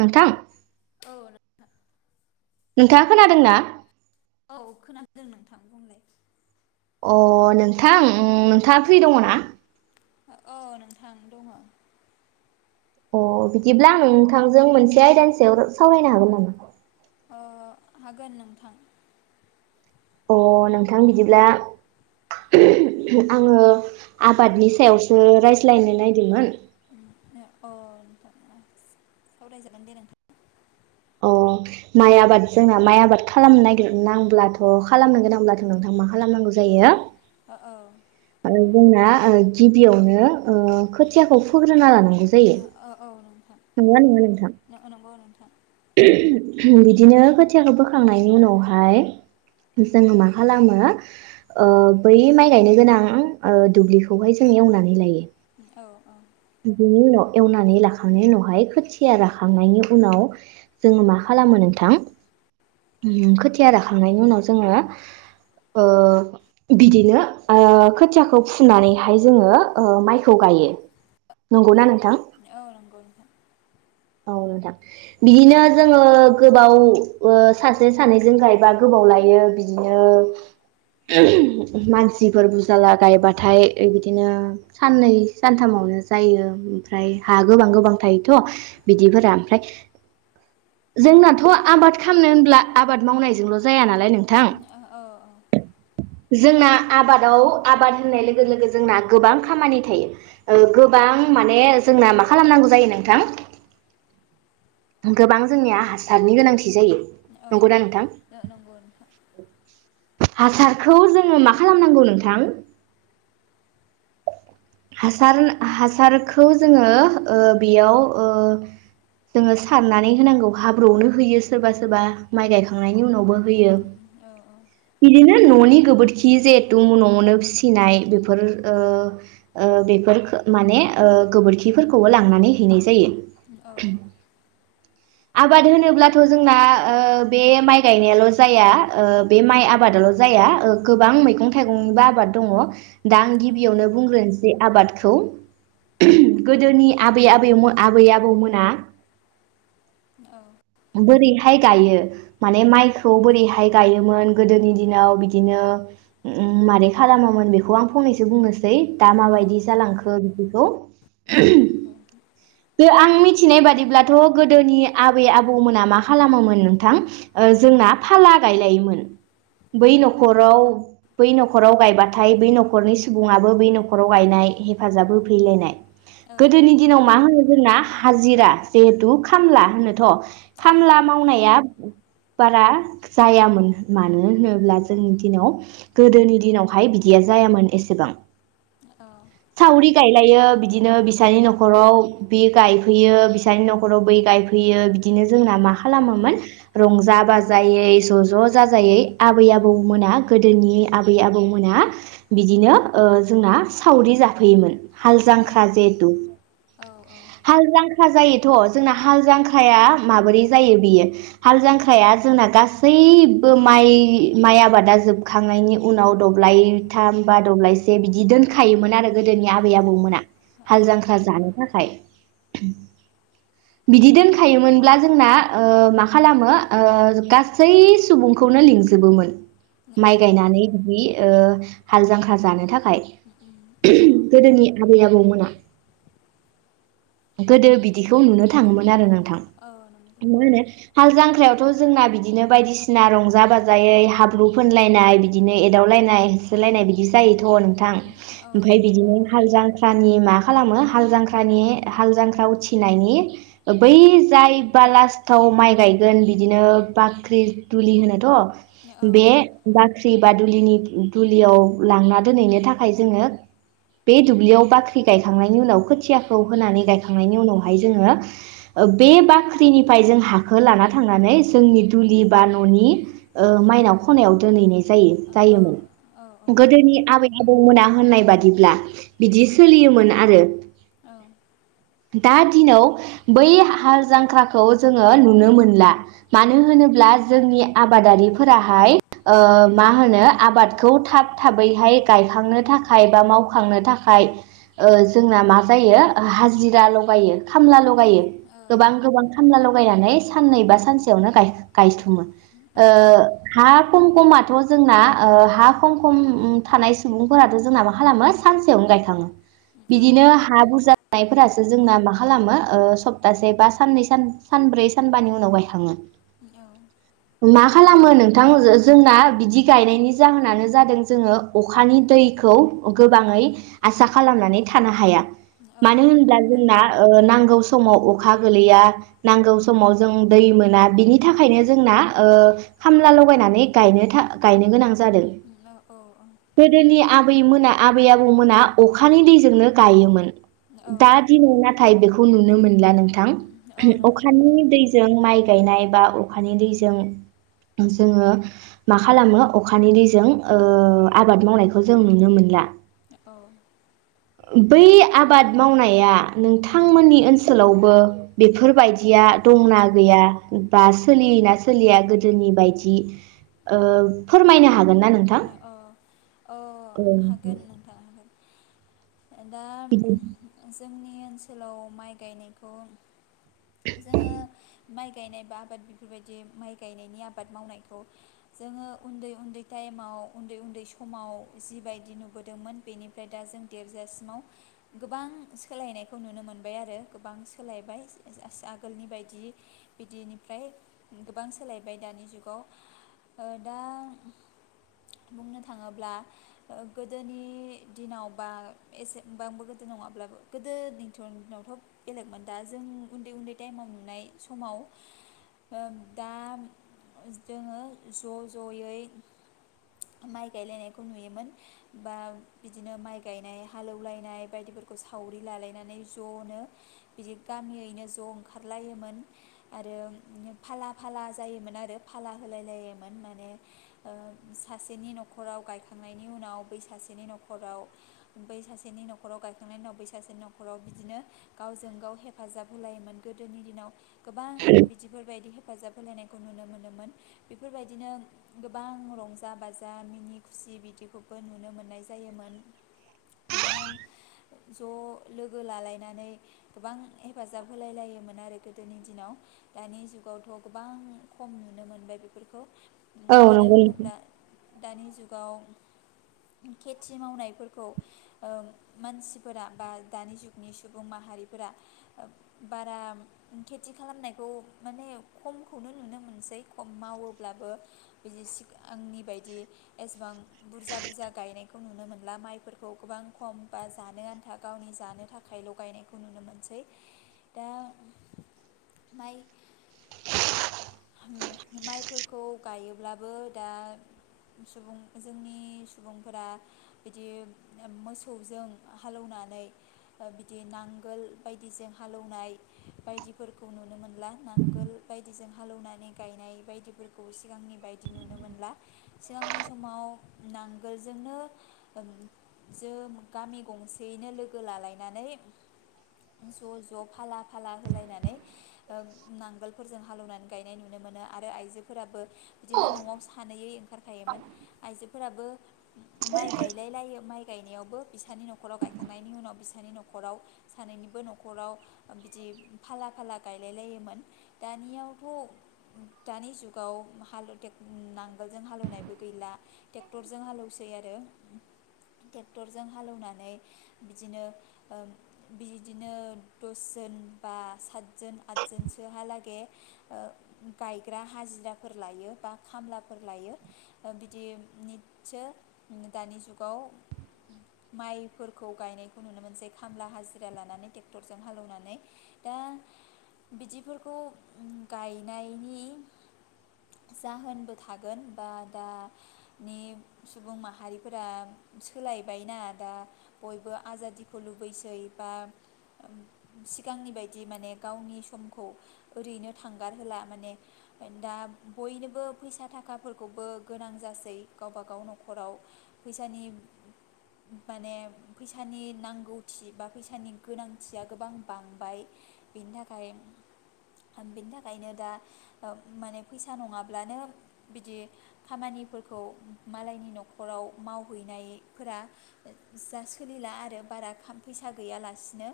नोंथां [unintelligible] नोंथाङा खोनादों ना औ खोनादों नोंथां बुंलाय अ नोंथां नोंथाङा फ्रि दङ ना औ नोंथां दङ। अ बिदिब्ला आं नोंथांजों मोनसे आयदानि सायाव साव-सावरायनो हागोन नामा अ हागोन नोंथां अ नोंथां बिदिब्ला [unintelligible] आङो आबादनि सायावसो रायज्लायनो नायदोंमोन उम ओ अ नोथां ओ सावरायजागोन दे नोंथां अ माइ आबाद जोंना माइ आबाद खालामनो नागिरनांब्लाथ खालामनो गोनांब्लाथ नोंथां मा खा खालामनांगौ जायो औ औ ना जोंना ओ गिबियावनो ओ खोथियाखौ फोग्रो औ औ नोंथांं नंगौना नङा नोंथां नंगौ नंगौ नोंथां। [unintelligible] बिदिनो खोथियाखौ फोखांनायनि उनावहाय जोङो मा खालामो ओ बै माइ गायनो गोनां ओ दुब्लिखौहाय जोंङो एवनानै लायो औ औ बिनि उनाव एवनानै लाखांनायनि उनावहाय खोथिया राखांनायनि उनाव जोङो मा खालामो नोंथां ओ खोथिया राखांनायनि उनाव जोङो ओ बिदिनो ओ खोथियाखौ फुनानैहाय ओ जोङो माइखौ गायो नंगौना नोंथां औ नंगौ नोंथां। औ नोथां बिदिनो जोङो गोबाव ओ सासे सानैजों गायबा गोबाव लायो बिदिनो [unintelligible] ओ मानसिफोर बुरजाला गायबाथाय बिदिनो साननै सानथामावनो जायो ओमफ्राय हा गोबां गोबां थायोथ' बिदिफोरा ओमफ्राय जोंनाथ' आबाद खामनो होनब्ला आबाद मावनायजोंल' जाया ना उम ओ औ औ जोंना आबादाव आबाद होननाय लोगो लोगो जोंना गोबां खामानि थायो ओ गोबां माने जोंना मा खालामनांगौ जायो नोंथां गोबां जोंनिया हासारनि गोनांथि जायो औ नंगौना नोंथां नो-नंगौ नोंथां हासारखौ जोङो मा खालामनांगौ नोंथां हासार हासारखौ जोङो ओ बेयाव ओ जोङो सारनानै होनांगौ हाब्रुआवनो होयो सोरबा सोरबा माइ गायखांनायनि उनावबो होयो बिदिनो न'नि गोबोरखि जिहेथु न'आवनो फिसिनाय बेफोर बेफोर ओ ओ ओ माने गोबोरखिफोरखौबो लांनानै हैनाय जायो औ आबाद होनोब्लाथ जोंना ओ बे माइ गायनायाल' जाया ओ बे माइ आबादाल जाया ओ गोबां मैगं थाइगंनिबो आबाद दङ दा आं गिबियावनो बुंग्रोनस जे आबादखौ [unintelligible] गोदोनि आबै आबै आबै आबौमोन ना औ बोरैहाय गायो माने माइखौ बोरैहाय गायोमोन गोदोनि दिनाव बिदिनो ओ मारै खालामामोन बेखौ आं फंनैसो बुंनोस दा माबायदि जालांखो बिदि [unintelligible] दे आं मि मिथिनाय बादिब्लाथ' गोदोनि आबै आबौमोना मा खालामोमोन नोंथां ओ जोंना फाला गायलायोमोन बै नखराव बै नखराव गायबाथाय बै नखरनि सुबुङाबो बै नखराव गायनाय हेफाजाब होफैलायनाय गोदोनि दिनाव मा होन जोंना हाजिरा जिहेथु खामला होनोथ' खामला मावनाया बारा जायामोन मानो होनोब्ला जोंनि दिनाव गोदोनि दिनावहाय बिदिया जायामोन एसेबां सावरि गायलायो बिदिनो बिसानि नखराव बि गाय फैयो बिसानि नखराव बै गायफैयो बिदिनो जोंना मा खालामोमोन रंजा बाजायै ज'ज' जाजायै आबै आबौमोना गोदोनि आबै आबौमोना बिदिनो ओ जोंना सावरि जाफैयोमोन हालजांख्रा जिहेतु औ औ ख्रा जायोथ' जोंना हाल जांख्राया माबोरै जायो बियो हाल जांख्राया जोंना गासैबो माइ माइ आबादा जोबखांनायनि उनाव दब्लायथाम बा दब्लायसे बिदि दोनखायोमोन आरो गोदोनि औ आबै आबौमोना औ हाल जांख्रा जानो थाखाय [unintelligible] बिदि दोनखायोमोनब्ला जोंना ओ मा खालामो ओ गासै सुबुंखौनो लिंजोबोमोन औ माइ गायनानै बिदि ओ हाल जांख्रा जानो थाखाय खाय [unintelligible] गोदोनि आबै आबौमोन [inaudible] गोदो बिदिखौ नुनो थाङोमोन आरो ना औ नंगौ [unintelligible] मा नोंथां होनो हाल जांख्रायावथ' जोंना बिदिनो बायदिसिना रंजा बाजायै हाब्रु फोनलायनाय बिदिनो एदावलायनाय होसोलायनाय बिदि जायोथ' नों थां औ ओमफ्राय नंगौ नोंथां बिदिनो हालजांख्रा नि मा खालामो हाल जांख्रानि हाल जांख्रा उथिनायनि बै जाय बा लास्टआव माइ गायगोन बिदिनो बाख्रि दुलि औ होनोथ' बे बाख ख्रि बा दुलिनि दुलियाव लांना दोनहैनो थाखाय जोङो बे दुब्लियाव बाख्रि गायखांनायनि उनाव खोथियाखौ होनानै गायखांनायनि उनावहाय जोङो ओ बे बाख्रिनिफ्राय जों हाखौ लाना थांनानै जोंनि दुलि बा न'नि ओ माइनाव खनायाव दोनहैनाय जा जायो औ जायोमोन गोदोनि आबै गुबुना होननाय बादिब्ला बिदि सोलियोमोन आरो औ दा दिनाव बै हाल जांख्राखौ जोङो नुनो मोनला मानो होनोब्ला जोंनि आबादारिफोराहाय ओ मा होनो आबादखौ थाब थाबैहाय गायखांनो थाखाय बा मावखांनो थाखाय ओ जोंना मा जायो हाजिरा लगायो खामला लगायो औ गोबां गोबां खामला ल'गा बायनानै साननै बा सानसेयावनो गाय-गायस्लुमो ओ नंगौ नोंथां हाब खम खमाथ' जोंना ओ हा खम खम थानाय सुबुंफोराथ' जोंना मा खालामो सानसेयावनो गायखाङो बिदिनो औ हा बुरजा फोरासो जोंना मा खालामो सप्तासे बा साननै सान-सानब्रै सानबानि उनाव गायखाङो औ मा खालामो नोंथां जो-जोंना बिदि गायनायनि जाहोनानो जादों जोङो अखानि दैखौ गोबाङै आसा खालामनानै थानो हाया औ मानो नंगौ होनब्ला जोंना ओ नांगौ समाव अखा गोलैया नांगौ समाव जों दै मोना बिनि थाखायनो जोंना ओ खामला लगायनानै गायनो था गायनो गोनां जा जादों नोंथां गोदोनि आब आबैमोना आबै आबौमोना अखानि दैजोंनो गायोमोन दा दिनै नाथाय बेखौ खौ नुनो मोन ला नोंथां अखानि दैजों माइ गायनाय बा अखानि दैजों जोङो मा खालामो अखानि दैजों ओ आबाद मावनायखौ जों नुनो मोनला औ बै आबाद मावनाया नोंथांमोननि ओनसोलावबो बेफोरबायदिया दंना गैया बा सोलियोना सोलिया गोदोनि बायदि ओ फोरमायनो हाग गोनना नोथां अ हागोन नोंथां हागोन दा उम जोंनि जोंनि ओनसोलाव माइ गायनायखौ जोङो माइ गायनाय बा आबाद बेफोरबायदि माइ गायनायनि आबाद मावनायखौ जोङो उन्दै उन्दै टाइमाव उन्दै उन्दै समाव जिबायदि नुबोदोंमोन बेनिफ्राय दा जों देरजासिमाव गोबां सोलायनायखौ नुनो मोनबाय आरो गोबां सोलायबाय ओस ओस आगोलनि बायदि बिदिनिफ्राय गोबां सोलायबाय दानि जुगाव ओ दा बुंनो थाङोब्ला गोदोनि दिनाव बा एसेबांबो गोदो नङाब्लाबो गोदोनिथ' नि दिनावथ' बेलेगमोन दा जों उन्दै उन्दै टाइमाव नुनाय समाव दा जोङो ज' जयै माइ गायलायनायखौ नुयोमोन बा बिदिनो माइ गायनाय हालौलायनाय बायदिफोरखौ सावरि लालायनानै ज'नो बिदि गामियैनो ज' ओंखारलायोमोन आरो फाला फाला जायोमोन आरो फाला होलायलायोमोन माने ओ सासेनि नखराव गायखांनायनि उनाव बै सासेनि नखराव बै सासेनि नखराव गायखांनायनि उनाव बै सासेनि नखराव बिदिनो गावजों गाव हेफाजाब होलायोमोन गोदोनि दिनाव गोबां बिदिफोरबायदि हे हेफाजाब होलायनायखौ नुनो मोनोमोन बेफोरबायदिनो गोबां रंजा जा बाजा मिनि खुसि बिदिखौबो नुनो मोननाय जायोमोन गोबां ज' लोगो लालायनानै गोबां हेफाजाब होलाय लायोमोन आरो गोदोनि दिनाव दानि जुगावथ' गोबां खम नुनो मोनबाय बे [inaudible] औ नंगौ नोंथां दानि जुगाव खेथि मावनायफोरखौ ओ मानसिफोरा बा दानि जुगनि सुबुं माहारिफोरा बारा खेथि खालामनायखौ माने खमखौनो नुनो मोनसै खम मावोब्लाबो बिदि सिगांनि बायदि एसेबां बुरजा बुरजा गायनायखौ नुनो मोनला माइफोरखौ गोबां खम बा जानो आन्था गावनि जानो थाखायल' गायनायखौ नुनो मोनसै दा माइ [inaudible] दा सुबुं जोंनि सुबुंफोरा बिदि ओ मोसौजों हालौनानै बिदि नांगोल बायदिजों हालौनाय बायदिफोरखौ नुनो मोनला नांगोल बायदिजों हालौवनानै गायनाय बायदिफोरखौ सिगांनि बायदि नुनो मोनला सिगांनि समाव नांगोलजोंनो ओ जों गामि गंसेयैनो लोगो लालायनानै ज' ज' फाला फाला होलायनानै नांगोलफोरजों हालौ गायनाय नुनो मोनो आरो आइजोफोराबो बिदिनो न'आव सानैैयै ओंखारखायोमोन आइजो फोराबो माइ गायलायलायो माइ गायनायावबो बिसानि नखराव गायखांनायनि उनाव बिसानि नखराव सानैनिबो नखराव बिदि फाला फाला गाय [unintelligible] लायोमोन दानियाव थ दानि जुगाव हालु टेक नांगोलजों हालेवनायबो गैला ट्रेक्टरजों हालौवसै आरो ट्रेक्टरजों हालेवनानै बिदिनो ओ बिदिनो दसजोन बा सातजोन आदजोनसोहालागे ओ गायग्रा हाजिराफोर लायो बा खामलाफोर लायो ओ बिदिनिसो दानि जुगाव माइफोरखौ गायनायखौ नुनो मोनसै खामला हाजिरा लानानै ट्रेक्टरजों हालेवनानै दा बिदिफोरखौ गायनायनि जाहोनबो थागोन बा दा नि सुबुं माहारिफोरा सोलायबायना दा बयबो आजादिखौ लुबैसै बा सिगांनि बायदि माने गावनि समखौ ओरैनो थांगारहोला माने दा बयनोबो फैसा थाखाफोरखौबो गोनां जासै गावब गाव नखराव फैसानि माने फैसानि नांगौथि बा फैसानि गोनांथिया गोबां बांबाय बेनि थाखाय बिनि थाखायनो दा माने फैसा नङाब्लानो बिदि खामानिफोरखौ मालायनि नखराव मावहैनाय फोरा जा सोलिला आरो बारा फैसा गैयालासिनो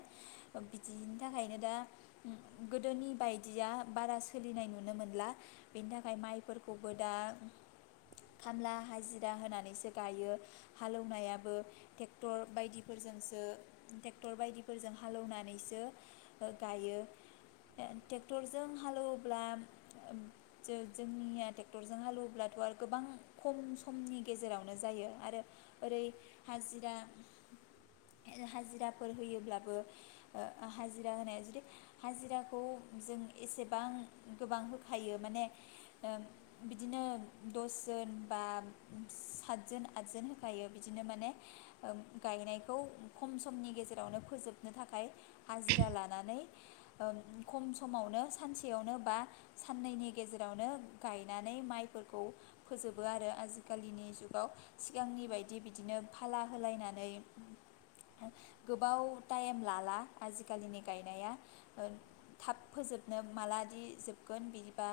बिदिनि थाखायनो दा गोदोनि बाय दिया बारा सोलिनाय नुनो मोनला बेनि थाखाय माइफोरखौबो दा खामला हाजिरा होनानैसो गायो हालौनायाबो ट्रेक्टर बायदिफोरजोंसो ट्रेक्टर बायदिफोरजों हालेनानैसो गायो इ ट्रेक्टरजों हालेवोब्ला जोंनिया ट्रेक्टरजों हालेवोब्लाथ आरो गोबां खम समनि गेजेरावनो जायो आरो ओरै हाजिरा हाजिराफोर होयोब्लाबो ओ हाजिरा होनाया जुदि हाजिराखौ जों एसेबां गोबां होखायो माने बिदिनो दसजोन बा सातजोन आदजोन होखायो बिदिनो माने ओ गायनायखौ खम समनि गेजेरावनो फोजोबनो थाखाय हाजिरा लानानै ओ खम समावनो सानसेयावनो बा साननैनि गेजेरावनो गायनानै माइफोरखौ फोजोबो आरो आजिखालिनि जुगाव सिगांनि बायदि बिदिनो फाला होलायनानै गोबाव टाइम लाला आजिखालिनि गायनाया ओ थाब फोजोबनो मालादि जोबगोन बिदिबा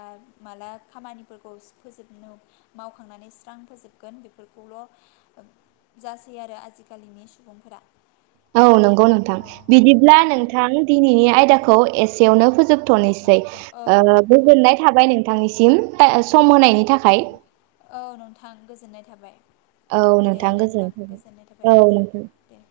माला खामानिफोरखौ फोजोबनो मावखांनानै स्रां फोजोबगोन बेफोरखौल जासै आरो आजिखालिनि सुबुंफोरा। नोंथां औ बिदिब्ला नंगौ नोंथां दिनैनि आयदाखौ खौ एसेयावनो फोजोब थ निसै औ ओ नोंथां गोजोननाय थाबाय नोंथांनिसि [unintelligible] सम होनायनि थाखाय। औ नोंथां गोजोननाय थाबाय। औ दे नोंथां गोजोन [unintelligible] गोजोननाय थाबाय ओ औ नोंथां। दे